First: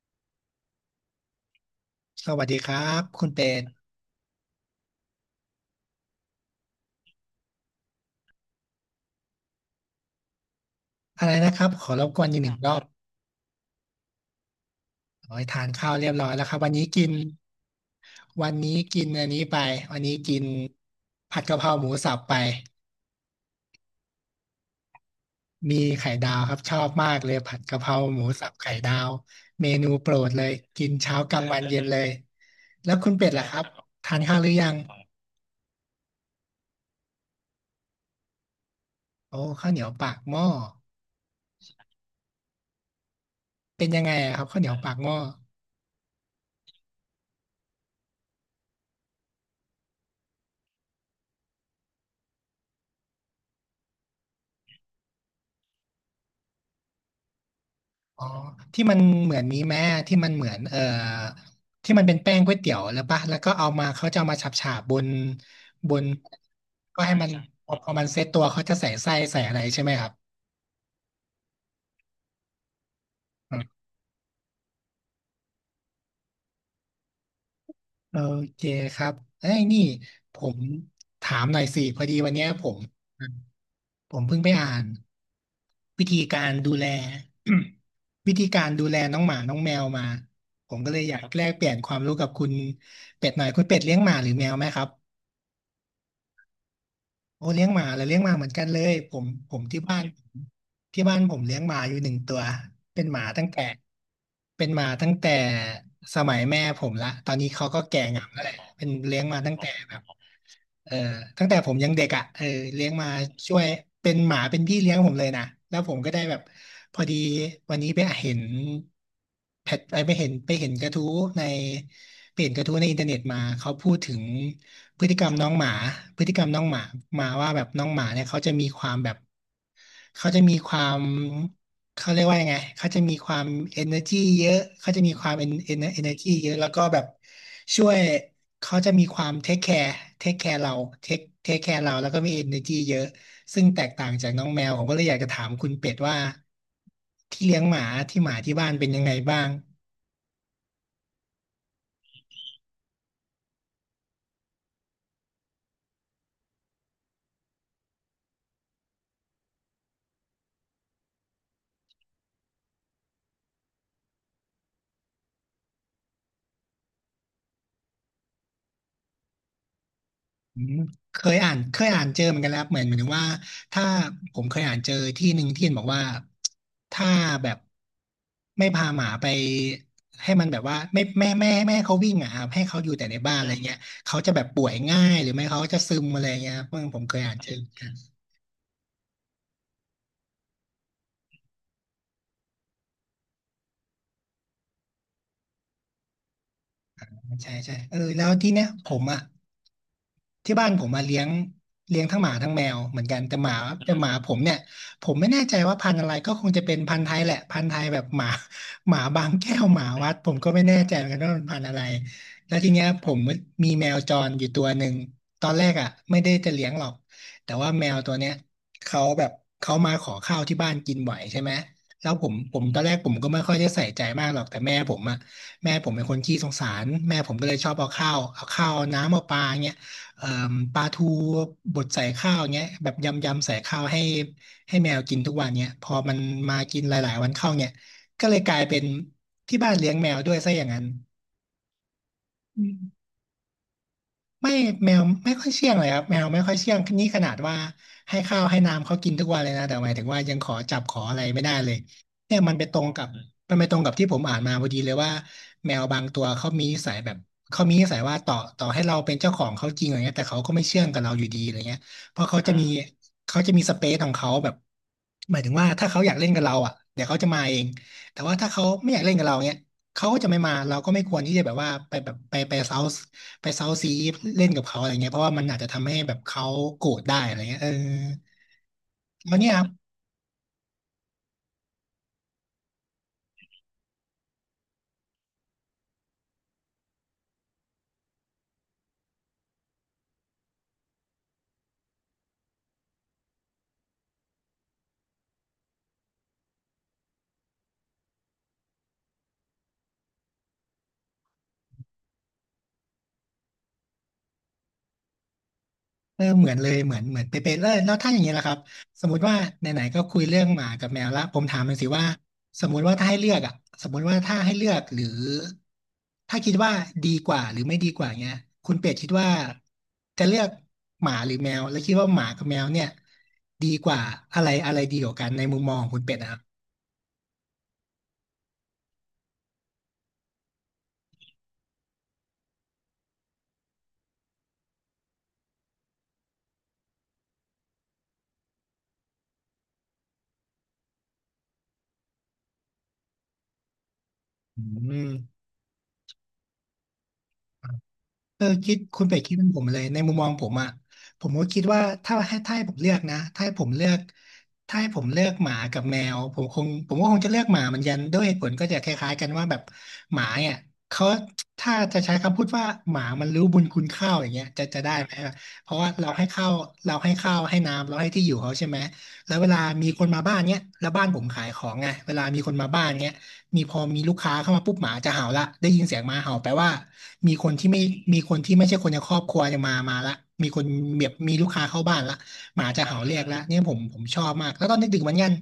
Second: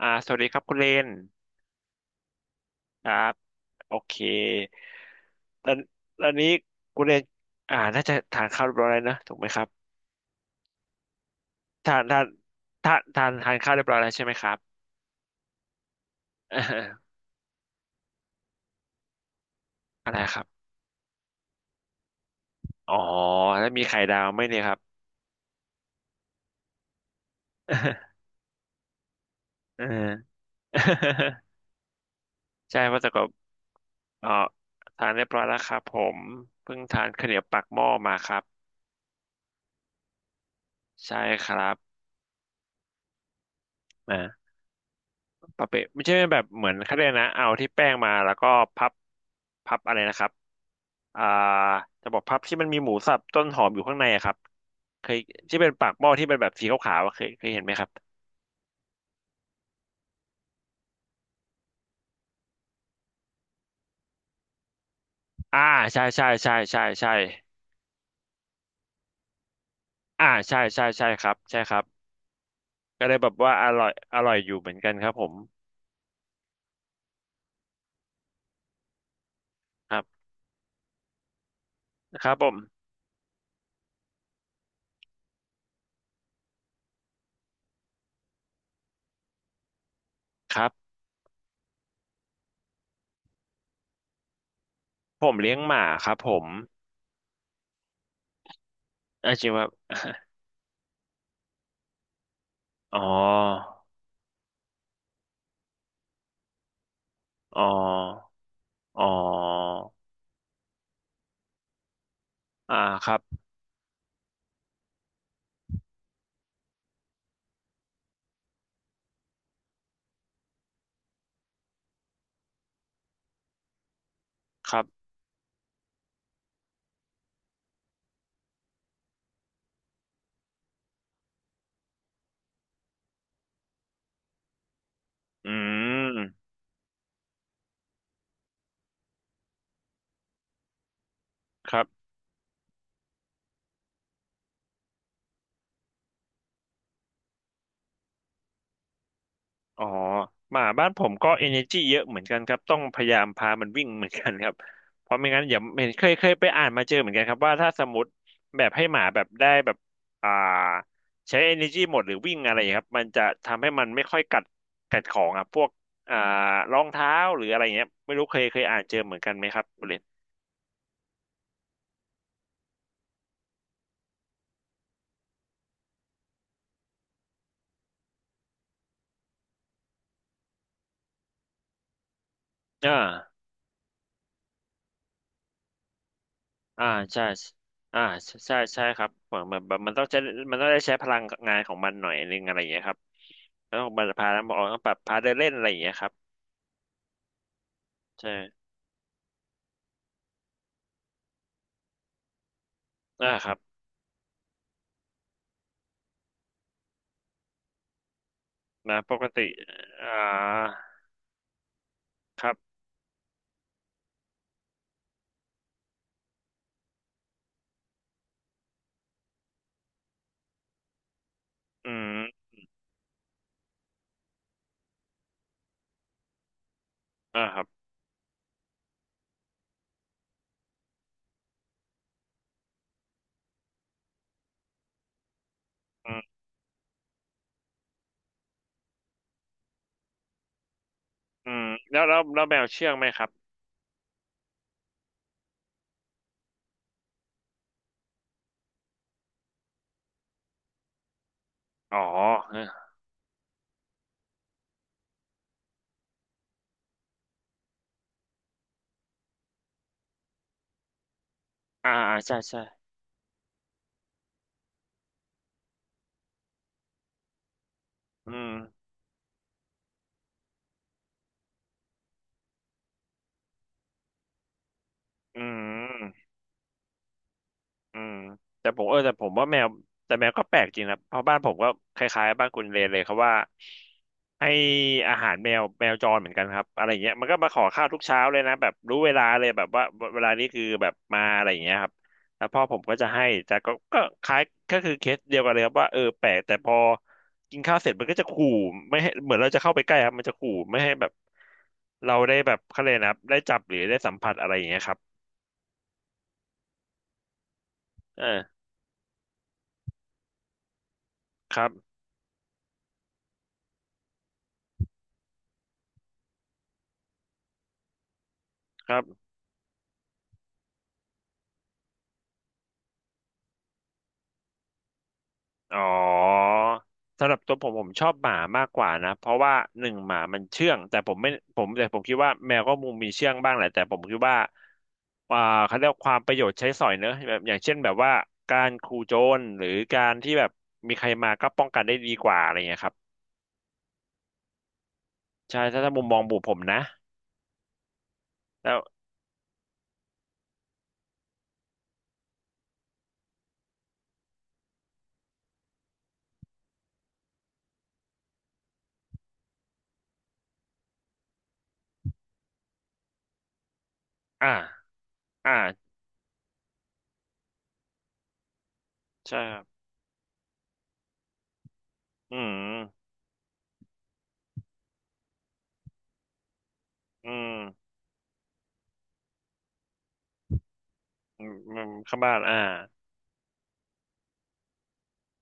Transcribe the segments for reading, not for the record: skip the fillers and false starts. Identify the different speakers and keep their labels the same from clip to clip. Speaker 1: สวัสดีครับคุณเลน
Speaker 2: สวัสดีครับ
Speaker 1: ครั
Speaker 2: คุณ
Speaker 1: บ
Speaker 2: เป็น
Speaker 1: โอเคตอนนี้คุณเลนน่าจะทานข้าวเรียบร้อยแล้วนะถูกไหมครับ
Speaker 2: อะไรนะครับขอ
Speaker 1: ทา
Speaker 2: ร
Speaker 1: น
Speaker 2: บ
Speaker 1: ทา
Speaker 2: ก
Speaker 1: น
Speaker 2: วนอีกหนึ่งรอบ
Speaker 1: ทานข้าวเรียบร้อยแล้วใช่ไหมครับ
Speaker 2: ขอใหทานข้าวเรียบร้อยแล้วค
Speaker 1: เออ
Speaker 2: รับวันนี้กิน อันนี้ไปวัน
Speaker 1: อะ
Speaker 2: นี้
Speaker 1: ไรค
Speaker 2: กิ
Speaker 1: รั
Speaker 2: น
Speaker 1: บ
Speaker 2: ผัดกะเพราหมูสับไป
Speaker 1: อ๋อแล้วมีไข่ดาวไหมเนี่ยครับ
Speaker 2: มีไข่ดาวครับชอบมากเลยผัดกะเพราห มูสับไข่ดาวเม
Speaker 1: เอ
Speaker 2: นูโปรด
Speaker 1: อ
Speaker 2: เลยกินเช้ากลางวัน เย็นเลย
Speaker 1: ใช่
Speaker 2: แล้
Speaker 1: เพ
Speaker 2: ว
Speaker 1: ราะแต่
Speaker 2: คุณ
Speaker 1: ก็
Speaker 2: เป็ดล่ะครับทาน
Speaker 1: อ๋อ
Speaker 2: ข้าวหรือยัง
Speaker 1: ทานเรียบร้อยแล้วครับผมเพิ่งทานข้าวเหนียวปากหม้อมาครับ
Speaker 2: โอ้ข้าวเหนียวปากหม้อ
Speaker 1: ใช่ครับ
Speaker 2: เป็นยังไงอะครับข้าวเหนียวปากหม้อ
Speaker 1: ปะเปะไม่ใช่แบบเหมือนเขาเรียกนะเอาที่แป้งมาแล้วก็พับพับอะไรนะครับอ่าจะบอกพับที่มันมีหมูสับต้นหอมอยู่ข้างในอะครับเคยที่เป็นปากหม้อที่เป็นแบบสีขาวๆอะเคยเห็นไหมครับ
Speaker 2: อ๋อที่มันเหมือนนี้แม่ที่มันเหมือนที่มันเป็นแป้งก๋วยเตี๋ยวแล้วปะแล้วก็เอามาเขาจะเอามาฉาบฉาบบน
Speaker 1: อ่า
Speaker 2: บ
Speaker 1: ใช่
Speaker 2: น
Speaker 1: ใช่ใช่ใช่
Speaker 2: ก็
Speaker 1: ใช่
Speaker 2: ให้มันพอมันเซตตัวเขาจะใส่ไส้ใส่อะไรใช่ไหมครับ
Speaker 1: ใช่ใช่ใช่ครับใช่ครับก็เลยแบบว่า
Speaker 2: อืม
Speaker 1: อร่อยอยู่เหมือนกันครับผม
Speaker 2: โอเคครับเอ้ยนี่
Speaker 1: ครับ
Speaker 2: ผมถามหน่อยสิพอดี
Speaker 1: ค
Speaker 2: วั
Speaker 1: รั
Speaker 2: น
Speaker 1: บผ
Speaker 2: เนี้ยผม
Speaker 1: ม
Speaker 2: ผมเพิ่งไปอ่านวิธีการดูแล วิธีการดูแลน้องหมาน้องแมวมา
Speaker 1: ครั
Speaker 2: ผมก็
Speaker 1: บ
Speaker 2: เลยอยากแลกเปลี่ยนความรู้กับคุณเป็ดหน่อยคุณเป็ดเลี้ยงหมาหรือแมวไหมครับ
Speaker 1: ผมเลี้ยงหมาครับผม
Speaker 2: โอ้เลี้ยงหมาแล้วเลี้ยงหมาเหมือนกันเลยผม
Speaker 1: อาจริ
Speaker 2: ผ
Speaker 1: ง
Speaker 2: มที่
Speaker 1: วา
Speaker 2: บ้านที่บ้านผมเลี้ยงหมาอยู่หนึ่งตัว
Speaker 1: อ๋อ
Speaker 2: เป็นหมาตั้งแต่เป็นหมาตั้งแต่สมัยแม่ผมละตอนนี้
Speaker 1: อ๋
Speaker 2: เขาก็แก่งาม
Speaker 1: อ
Speaker 2: แล้วแหละเป็น
Speaker 1: อ๋อ
Speaker 2: เลี้ยงมาตั้งแต่แบบ เออตั้งแต่ผมยังเด็กอ่ะเออ
Speaker 1: อ่า
Speaker 2: เลี้ยง
Speaker 1: ค
Speaker 2: มา
Speaker 1: รับ
Speaker 2: ช่วยเป็นหมาเป็นพี่เลี้ยงผมเลยนะ แล้วผมก็ได้แบบพอดีวันนี้ไปเห็นแพทไปเห็นกระทู้ในไปเห็นกระทู้ในอินเทอร์เน็ตมาเขาพูดถึง
Speaker 1: ครั
Speaker 2: พ
Speaker 1: บ
Speaker 2: ฤติกรรมน้องหมาพฤติกรรมน้องหมามาว่าแบบน้องหมาเนี่ยเขาจะมีความแบบเขาจะมีความ เขาเรียกว่ายังไงเขาจะมีความ energy เยอะเขาจะมีความ
Speaker 1: อื
Speaker 2: energy
Speaker 1: ม
Speaker 2: เยอะ แล้วก็แบบช่วยเขาจะมีความ take care take care เรา take take
Speaker 1: ครั
Speaker 2: care เรา
Speaker 1: บ
Speaker 2: แล้วก็มี energy เยอะ ซึ่งแตกต่างจากน้องแมว ผมก็เลยอยากจะถามคุณเป็ดว่าที่เลี้ยงหมา ที่หมาที่บ้านเป็นยังไงบ้าง
Speaker 1: อ๋อหมาบ้านผมก็ energy เยอะเหมือนกันครับต้องพยายามพามันวิ่งเหมือนกันครับเพราะไม่งั้นอย่าเห็นเคยไปอ่านมาเจอเหมือนกันครับว่าถ้าสมมติแบบให้หมาแบบได้แบบอ่าใช้ energy หมดหรือวิ่งอะไรครับมันจะทำให้มันไม่ค่อยกัดของอ่ะพวกอ่ารองเท้าหรืออะไรเงี้ยไม่รู้เคยอ่านเจอเหมือนกันไหมครับคุณเลน
Speaker 2: อืมเคยอ่านเจอเหมือนกันแล้วครับเหมือนถึงว่าถ้าผมเคยอ่านเจอที่หนึ่งที่เห็นบอกว่าถ้าแบบไม่พาหมาไปให้มันแบบว่าไม่ให้เขาวิ่งอ่ะครับให้เขาอยู่
Speaker 1: อ่า
Speaker 2: แต่ในบ้านอะไรเงี้ยเขาจะแบบป่วยง่ายหรือไม่เขาจะซึมอะไรเงี้ยครับเพิ่
Speaker 1: อ่า
Speaker 2: งผมเคย
Speaker 1: ใช่
Speaker 2: อ่านเจอ
Speaker 1: อ่าใช่ใช่ใช่ครับเหมือนแบบมันต้องได้ใช้พลังงานของมันหน่อยนึงอะไรอย่างเงี้ยครับ แล้วมจพาแล้วบอกต้องปรับพารเดินเล่นอะไรอย่างเงี้ยครับ
Speaker 2: ใช่ใช่เออแล้
Speaker 1: ใช่
Speaker 2: วที่เนี้ยผมอ่ะที่บ้านผมมาเลี้ยงเลี้ยงทั้งหมาทั้งแมวเหมือนกันแต่
Speaker 1: ค
Speaker 2: ห
Speaker 1: รั
Speaker 2: มา
Speaker 1: บ
Speaker 2: ผมเนี่ยผมไม่แน่ใจว่าพันธุ์อะไรก็คงจะเป็นพันธุ์ไทยแหละพันธุ์ไทยแบบหมา ห
Speaker 1: นะ
Speaker 2: มา
Speaker 1: ป
Speaker 2: บา
Speaker 1: ก
Speaker 2: ง
Speaker 1: ติ
Speaker 2: แก้วหมา
Speaker 1: อ่
Speaker 2: วัดผมก็ไม่
Speaker 1: า
Speaker 2: แน่ใจเหมือนกันว่ามันพันธุ์อะไร
Speaker 1: ครั
Speaker 2: แล้วที
Speaker 1: บ
Speaker 2: เนี้ยผมมีแมวจรอยู่ตัวหนึ่งตอนแรกอ่ะไม่ได้จะเลี้ยงหรอกแต่ว่าแมวตัวเนี้ยเขาแบบเขามาขอข้าวที่บ้านกินบ่อยใช่ไหม
Speaker 1: อื
Speaker 2: แล้ว
Speaker 1: ม
Speaker 2: ผมตอนแรกผมก็ไม่ค่อยได้ใส่ใจมากหรอกแต่แม่ผมอ่ะ แม่ผมเป็นคนขี้สงสาร แม่ผมก็เล
Speaker 1: ค
Speaker 2: ย
Speaker 1: รับ
Speaker 2: ชอบเอาข้าวเอาน้ำเอาปลาเงี้ยเอ่มปลาทูบดใส่ข้าวเงี้ยแบบยำยำใส่ข้าวให้แมวกินทุกวันเนี้ยพอ
Speaker 1: อื
Speaker 2: มัน
Speaker 1: ม
Speaker 2: มากินหลายๆวันเข้าเนี่ยก็เลยกลายเป็นที่บ้านเลี้ยงแมวด้วยซะอย่างนั้น
Speaker 1: อืมแล้วแล้วแมวเชื่องไหมครับ
Speaker 2: ไม่แมวไม่ค่อยเชื่องเลยครับแมวไม่ค่อยเชื่องนี่ขนาดว่าให้ข้าวให้น้ำเขากินทุกวันเลยนะแต่หมายถึงว่ายังขอจับขออะไรไม่ได้เลย
Speaker 1: อ๋อ
Speaker 2: เนี่ยมันไปตร
Speaker 1: อ
Speaker 2: งกับมันไปตรงกับที่ผมอ่านมาพอดีเลยว่าแมวบางตัวเขามีนิสัยแบบเขามีนิสัยว่าต่อให้เราเป็นเจ้าของเขาจริงอะไรเงี้ยแต่เขาก็ไม่เชื่องกับเราอยู่ดีอะไรเงี้ยเพราะ
Speaker 1: ใช่
Speaker 2: เขาจะมี
Speaker 1: ใช่
Speaker 2: เขาจะมีสเปซของเขาแบบหมายถึงว่าถ้าเขาอยากเล่นกับเราอ่ะเดี๋ยวเขาจะมาเองแต่
Speaker 1: อื
Speaker 2: ว่า
Speaker 1: ม
Speaker 2: ถ้าเขาไม่อยากเล่นกับเราเนี้ยเขาก็จะไม่มาเราก็ไม่ควรที่จะแบบว่าไปแบบไปเซา ไปเซาซีเล่นกับเขาอะไรเงี้ยเพราะว่า
Speaker 1: อื
Speaker 2: มันอาจจะทำให้แบบ
Speaker 1: ม
Speaker 2: เขาโกรธได้อะไรเงี้ยเออ
Speaker 1: อืมแต่ผมเออแต่ผม
Speaker 2: แล้ว
Speaker 1: ว่า
Speaker 2: เนี่ย
Speaker 1: แม
Speaker 2: ครั
Speaker 1: ว
Speaker 2: บ
Speaker 1: แต่แมวก็แปลกจริงนะเพราะบ้านผมก็คล้ายๆบ้านคุณเลนเลยครับว่าให้อาหารแมวแมวจรเหมือนกันครับอะไรอย่างเงี้ยมันก็มาขอข้าวทุกเช้าเลยนะแบบรู้เวลาเลยแบบว่าเวลานี้คือแบบมาอะไรอย่างเงี้ยครับแล้วพ่อผมก็จะให้แต่ก็คล้ายก็คือเคสเดียวกันเลยครับว่าเออแปลกแต่พอกินข้าวเสร็จมันก็จะขู่ไม่ให้เหมือนเราจะเข้าไปใกล้ครับมันจะขู่ไม่ให้แบบเราได้แบบเขาเลยกนะครับได้จับหรือได้สัมผัสอะไรอย่างเงี้ยครับ
Speaker 2: เออเหมือนเลยเหมือนเป๊ะๆแล้วถ้าอ
Speaker 1: เอ
Speaker 2: ย่า
Speaker 1: อ
Speaker 2: งเงี้ยล่ะครับสมมุติว่าไหนๆก็คุยเรื่องหมากับแมวละผม
Speaker 1: ค
Speaker 2: ถาม
Speaker 1: รับ
Speaker 2: มันอยสิว่าสมมุติว่าถ้าให้เลือกอ่ะสมมุติว่าถ้าให้เลือกหรือถ้าคิดว่าดีกว่าหรือไม่ดีกว่าเงี้ยคุณ
Speaker 1: ค
Speaker 2: เป็ด
Speaker 1: รั
Speaker 2: คิดว่า
Speaker 1: บ
Speaker 2: จะเลือกหมาหรือแมวแล้วคิดว่าหมากับแมวเนี่ยดีกว่าอะไรอะไรดีกว่ากันในมุมมอ
Speaker 1: อ๋
Speaker 2: ง
Speaker 1: อ
Speaker 2: ของคุณเป็ดนะครับ
Speaker 1: สำหรับตัวผมผมชอบหมามากกว่านะเพราะว่าหนึ่งหมามันเชื่องแต่ผมไม่ผมแต่ผมคิดว่าแมวก็มุมมีเชื่องบ้างแหละแต่ผมคิดว่าอ่าเขาเรียกว่าความประโยชน์ใช้สอยเนอะแบบอย่างเช่นแบบว่าการขู่โจรหรือการที่แบบมีใครมาก็ป้องกันได้ดีกว่าอะไรเงี้ยครับ
Speaker 2: อืม
Speaker 1: ใช่ถ้ามุมมองบุผมนะ
Speaker 2: เออ
Speaker 1: แล้
Speaker 2: คิ
Speaker 1: ว
Speaker 2: ดคุณเป็ดคิดเป็นผมเลยในมุมมองผมอ่ะผมก็คิดว่าถ้าให้ผมเลือกนะถ้าให้ผมเลือกถ้าให้ผมเลือกหมากับแมวผมก็คงจะเลือกหมาเหมือนกันด้วยเหตุผลก็จะคล้ายๆกันว่าแบบหมาเนี่ยเขาถ้าจะใช้คำพูดว่าหมามันรู้บุญคุณข้าวอย่างเงี้ย
Speaker 1: อ่า
Speaker 2: จะได้ไหม
Speaker 1: อ่า
Speaker 2: เพราะว่าเราให้ข้าวเราให้ข้าวให้น้ำเราให้ที่อยู่เขาใช่ไหมแล้
Speaker 1: ใช่
Speaker 2: วเว
Speaker 1: ค
Speaker 2: ลา
Speaker 1: รับ
Speaker 2: มีคนมาบ้านเนี้ยแล้วบ้านผมขายของไงเวลา
Speaker 1: อื
Speaker 2: มีคนมาบ้าน
Speaker 1: ม
Speaker 2: เนี้ย มีพอมีลูกค้าเข้ามาปุ๊บหมาจะเห่าละได้ยินเสียงหมาเห่าแปลว่า
Speaker 1: อื
Speaker 2: มีคน
Speaker 1: ม
Speaker 2: ที่ไม่มีคนที่ไม่ใช่คนในครอบครัวจะมาละมีคนแบบมี
Speaker 1: อื
Speaker 2: ลูก
Speaker 1: ม
Speaker 2: ค้า
Speaker 1: อื
Speaker 2: เข้า
Speaker 1: ม
Speaker 2: บ้านละ
Speaker 1: เข้าบ้าน
Speaker 2: หมาจะเห่าเรียกละเนี่ยผมชอบมากแล้วตอนดึกๆเหมือนกัน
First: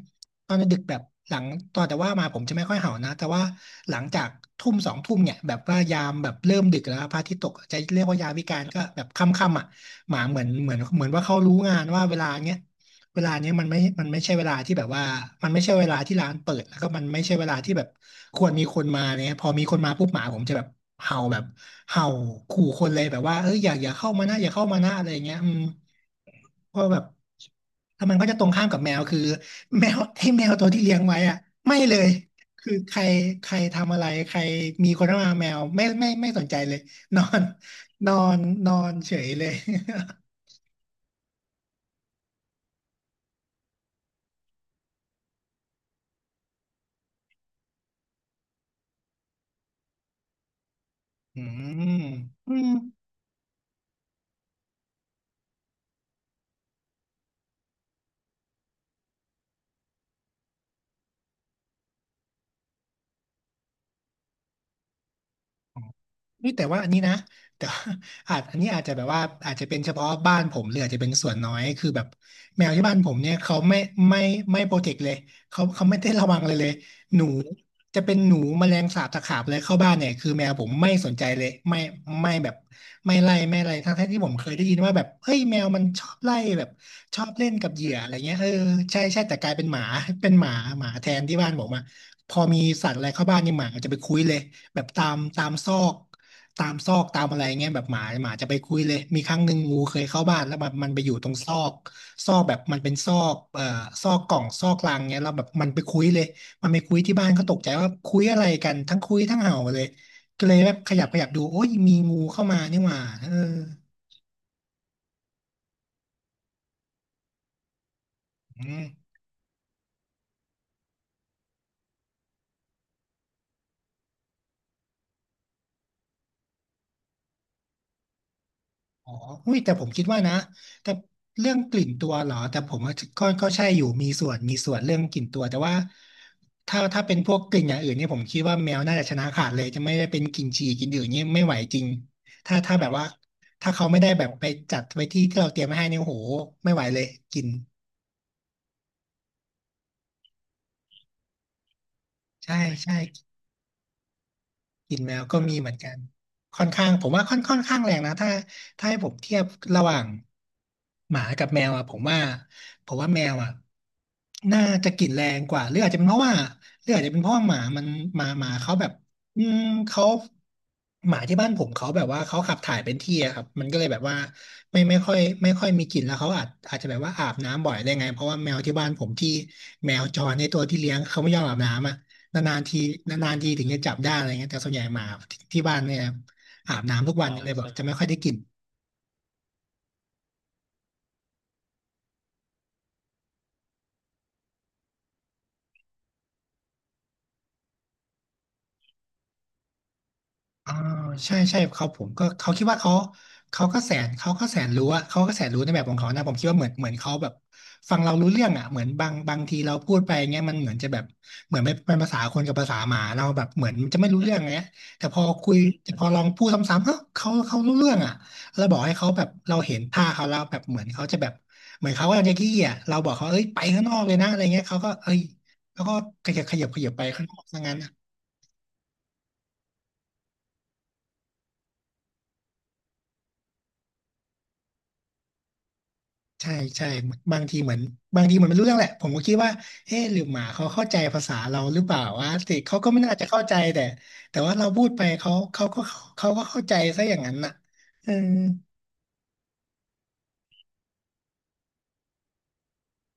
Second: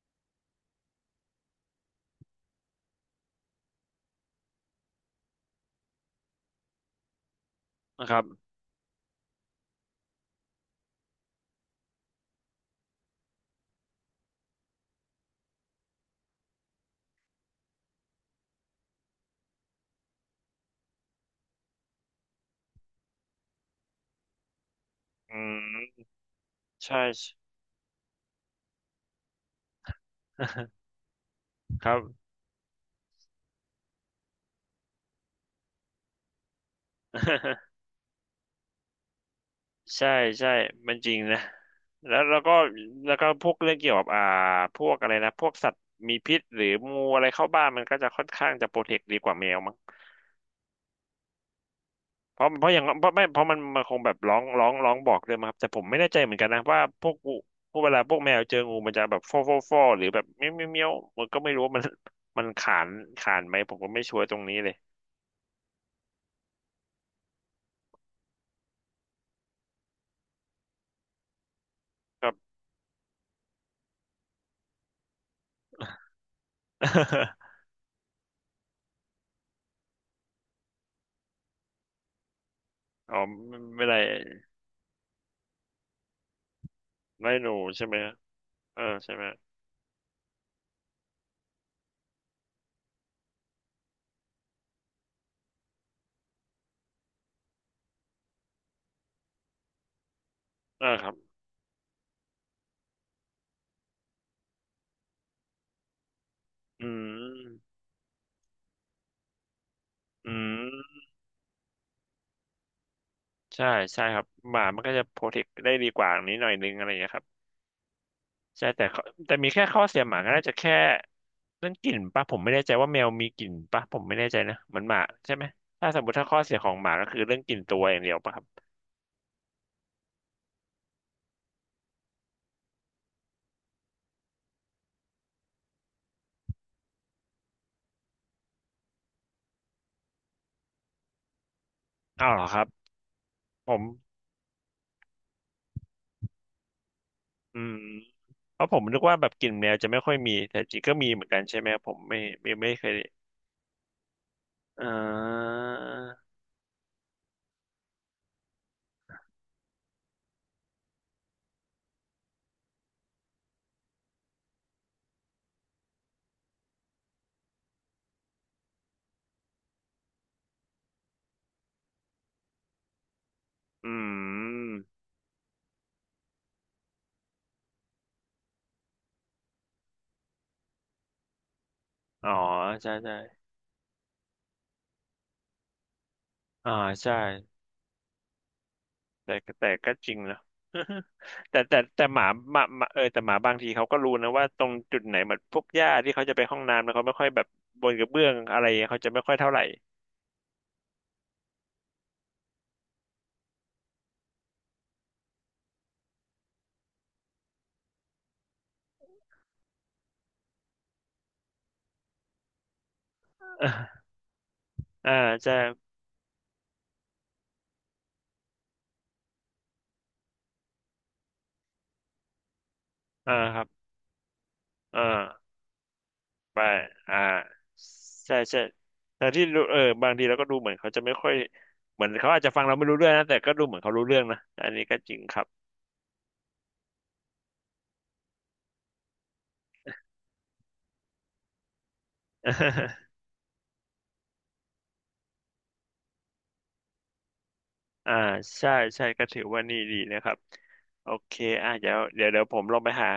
Speaker 2: ตอนดึกๆแบบหลังตอนแต่ว่ามาผมจะไม่ค่อยเห่านะแต่ว่าหลังจากทุ่มสองทุ่มเนี่ยแบบว่ายามแบบเริ่มดึกแล้วพระอาทิตย์ตกจะเรียก
Speaker 1: นะค
Speaker 2: ว่า
Speaker 1: รับ
Speaker 2: ยามวิกาลก็แบบค่ำๆอ่ะหมาเหมือนว่าเขารู้งานว่าเวลาเนี้ย เวลาเนี้ยมันไม่ใช่เวลาที่แบบว่ามันไม่ใช่เวลาที่ร้านเปิดแล้วก็มันไม่ใช่เวลาที่แบบควรมีคนมาเนี่ยพอมีคนมาปุ๊บหมาผมจะแบบเห่าแบบเห่าขู่คนเลยแบบว่าเอ้ยอย่าเข้ามานะอย่าเข้ามานะอะไรอย่าง
Speaker 1: อื
Speaker 2: เงี้ยอืม
Speaker 1: ม
Speaker 2: เพราะแบบ
Speaker 1: ใช่
Speaker 2: แล้วมันก็จะตรงข้ามกับแมวคือแมว ให้แมวตัวที่เลี้ยงไว้อะไม่
Speaker 1: ค
Speaker 2: เล
Speaker 1: รับ
Speaker 2: ยคือใครใครทำอะไรใครมีคนเข้ามาแมวไม่สนใจเลยนอน นอนนอนเฉยเลย
Speaker 1: ใช่ ใช่มันจริงนะแล้วแล้วก็พวกเรื่องเกี่ยวกับพวกอะไรนะพวกสัตว์มีพิษหรืองูอะไรเข้าบ้านมันก็จะค่อนข้างจะโปรเทคดีกว่าแมวมั้ง
Speaker 2: อืม
Speaker 1: เพราะ
Speaker 2: อื
Speaker 1: เพ
Speaker 2: ม
Speaker 1: ราะอย่างเพราะไม่เพราะมันมันคงแบบร้องบอกเลยมั้งครับแต่ผมไม่แน่ใจเหมือนกันนะว่าพวกงูพวกเวลาพวกแมวเจองูมันจะแบบฟอหรือแบบเมี้ยวมันก็ไม่รู้ว่ามันขานขานไหมผมก็ไม่ชัวร์ตรงนี้เลย
Speaker 2: เฮ้ยแต่ว่าอันนี้นะแต่ ว่าอาจอันนี้อาจจะแบบว่าอาจจะเป็นเฉพาะบ้านผมหรืออาจจะเป็นส่วนน้อยคือแบบ
Speaker 1: ครับ
Speaker 2: แมวที่บ้านผมเนี่ยเขาไม่ไม่โปรเทคเลยเขาไม่ได้ระวังเลยหนูจะเป็นหนูแมลงสาบตะขาบเลยเข้าบ้านเนี่ยคือแมวผมไม่สนใจเลยไม่แบบ
Speaker 1: อ๋
Speaker 2: ไม่
Speaker 1: อ
Speaker 2: ไล่ไม่
Speaker 1: ไม่
Speaker 2: อะไร
Speaker 1: ไม่ได้
Speaker 2: ทั้งๆที่ผมเคยได้ยินว่าแบบเฮ้ยแมวมันชอบไล่แบบชอบ
Speaker 1: ไม่ห
Speaker 2: เล่น
Speaker 1: นู
Speaker 2: กับเห
Speaker 1: ใช่
Speaker 2: ยื่
Speaker 1: ไหม
Speaker 2: ออะ
Speaker 1: ฮะ
Speaker 2: ไรเงี้ยเออ
Speaker 1: เออ
Speaker 2: ใช่
Speaker 1: ใช่
Speaker 2: ใช่
Speaker 1: ไหม
Speaker 2: แต่กลายเป็นหมาเป็นหมาหมาแทนที่บ้านผมอะพอมีสัตว์อะไรเข้าบ้านนี่หมาจะไปคุยเลย แบบตามซอกตามซอกตามอะไรเงี้ยแบบหมาจะไปคุยเลยมีครั้งหนึ่งงูเคยเข้าบ้านแล้วแบบ
Speaker 1: เออ
Speaker 2: มันไป
Speaker 1: ค
Speaker 2: อ
Speaker 1: รับ
Speaker 2: ยู่ตรงซอกซอกแบบมันเป็นซอกซอกกล่องซอกลังเงี้ยแล้วแบบมันไปคุยเลยมันไป
Speaker 1: อื
Speaker 2: คุยที่บ้านก็ตกใจ
Speaker 1: ม
Speaker 2: ว่าคุยอะไรกันทั้งคุยทั้งเห่าเลย
Speaker 1: อื
Speaker 2: ก็เลยแบบข
Speaker 1: ม
Speaker 2: ยับขยับดูโอ้ยมีงูเข้ามานี่หว่าเออ
Speaker 1: ใช่ใช่ครับหมามันก็จะโปรเทคได้ดีกว่านี้หน่อยนึงอะไรอย่างเงี้ยครับ
Speaker 2: อื
Speaker 1: ใช่แต่
Speaker 2: ม
Speaker 1: ข้อแต่มีแค่ข้อเสียหมาก็น่าจะแค่เรื่องกลิ่นปะผมไม่แน่ใจว่าแมวมีกลิ่นปะผมไม่แน่ใจนะเหมือนหมาใช่ไหมถ้าสมมติถ้าข้อเสียของหมาก็คือเรื่องกลิ่นตัวอย่างเดียวปะครับ
Speaker 2: อ๋อหุ้ยแต่ผมคิดว่านะแต่เรื่องกลิ่นตัวเหรอแต่ผมว่าก็ใช่อยู่มีส่วนเรื่องกลิ่นตัวแต่ว่าถ้าเป็นพวกกลิ่นอย่างอื่นเนี่ยผมคิดว่าแมวน่าจะชนะขาดเลยจะไม่ได้เป็นกลิ่นฉี่กลิ่นอื่นเนี่ยไม่ไหวจริง
Speaker 1: อ้าวเหรอค
Speaker 2: ถ้า
Speaker 1: รับ
Speaker 2: ถ้าแบบว่า
Speaker 1: ผ
Speaker 2: ถ้า
Speaker 1: ม
Speaker 2: เขาไม่ได้แบบไปจัดไว้ที่ที่เราเตรียมไว้ให้เนี่ยโอ้โหไม่ไหวเลยกลิ่น
Speaker 1: อืมเพราะผมนึกว่าแบบกลิ่นแมวจะไม่ค่อยมีแต่จริงก็มีเหมือนกันใช่ไหมผม
Speaker 2: ใช่
Speaker 1: ไม่เคย
Speaker 2: ใช่
Speaker 1: เอ
Speaker 2: กลิ่นแมวก็มี
Speaker 1: อ
Speaker 2: เหมือนกันค่อนข้างผมว่าค่อนข้างแรงนะถ้าให้ผมเทียบระหว่างหมากับแมวอ่ะผมว่าแมวอ่ะน่าจะกลิ่นแรงกว่าหรืออาจจะเป็นเพราะว่าหรืออาจจะเป็นเพราะว่าหมามันหมาเขาแบบอืมเขาหมาที่บ้านผมเขาแบบว่าเขาขับถ่ายเป็นที่อะครับมันก็เล
Speaker 1: อื
Speaker 2: ยแบบว่าไม่ไม่
Speaker 1: ม
Speaker 2: ค่อยไม่ค่อยมีกลิ่นแล้วเขาอาจจะแบบว่าอาบน้ำบ่อยได้ไงเพราะว่าแมวที่บ้านผมที่แมวจรในตัวที่เลี้ยงเขาไม่ยอมอาบน้ำอะ
Speaker 1: อ๋อ
Speaker 2: นานๆที
Speaker 1: ใช่
Speaker 2: นาน
Speaker 1: ใช่
Speaker 2: ๆทีถึงจะจับได้อะไรเงี้ยแต่ส่วนใหญ่หมาที่บ้านเนี่ย
Speaker 1: อ่า
Speaker 2: อาบน้ำ
Speaker 1: ใช่
Speaker 2: ทุกวันอ๋อเลยแบใชบจะไม่ค่อยได้กลิ่น
Speaker 1: แต่แต่ก็จริงนะ แต่หมาเออแต่หมาบางทีเขาก็รู้นะว่าตรงจุดไหนมันพวกหญ้าที่เขาจะไปห้องน้ำนะเขาไม่ค่อยแบบบนกระเบื้องอะไรเขาจะไม่ค่อยเท่าไหร่
Speaker 2: อ่าใช่ใช่เขาผมก็เขาคิดว่าเขาเขาก็แสนรู้อะเขาก็แสนรู้ในแบบของเขานะผมคิดว่าเหมือนเขาแบบฟังเรารู้เรื่องอะเหมือนบางทีเราพูดไปเงี้ยมันเหมือนจะแบบเหมือนไม่เป็นภาษาคนกับภาษาหมาเราแบบ เหมือนจะ
Speaker 1: อ่า
Speaker 2: ไม่รู้เรื่องเงี้ยแต่
Speaker 1: อ่า
Speaker 2: พอคุ
Speaker 1: จะ
Speaker 2: ยแต่พอลองพูดซ้ำๆเอ้าเขารู้เรื่องอะเราบอกให้เขาแบบเราเห็นท่าเขาแล้วแบบเหมือนเขาจะแบบเหมือนเขากำลังจะขี้อะเราบอกเขาเอ้ย
Speaker 1: ค
Speaker 2: ไป
Speaker 1: รับ
Speaker 2: ข้างนอกเลยนะอะไรเงี้ยเขาก็
Speaker 1: อ่
Speaker 2: เอ้ย
Speaker 1: า
Speaker 2: เขาก็ขยับข
Speaker 1: ไป
Speaker 2: ยับขยับไป
Speaker 1: อ่า
Speaker 2: ข้างนอกซะงั้น
Speaker 1: ใช่ใช่แต่ที่รู้เออบางทีเราก็ดูเหมือนเขาจะไม่ค่อยเหมือนเขาอาจจะฟังเราไม่รู้เรื่องนะแต่ก็ดูเหมือนเขารู้เรื่องนะอันนี้ก็จริงครับ
Speaker 2: ใช่ใช่บางทีเหมือนบางทีเหมือนไม่รู้เรื่องแหละผมก็คิดว่าเอ๊ะหรือหมาเขาเข้าใจภาษาเราหรือเปล่าวะแต่เขาก็ไม่ น่าจะเข้าใจแต่แต่ว่าเราพูดไปเขาก็เขาก็เข้าใจซะอย่างนั้นน่ะเอ
Speaker 1: อ่า
Speaker 2: อ
Speaker 1: ใช่ใช่ก็ถือว่านี่ดีนะครับโอเคอ่ะเดี๋ยวผมลงไปหา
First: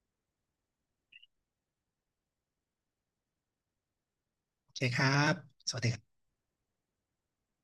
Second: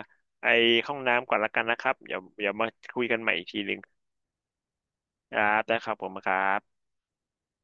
Speaker 1: ไอห้องน้ำก่อนละกันนะครับเดี๋ยวมาคุยกันใหม่อีกทีหนึ่ง
Speaker 2: โอเคครั
Speaker 1: ค
Speaker 2: บ
Speaker 1: รับ
Speaker 2: ส
Speaker 1: ได้
Speaker 2: วัส
Speaker 1: ครับผม
Speaker 2: ดี
Speaker 1: ครับ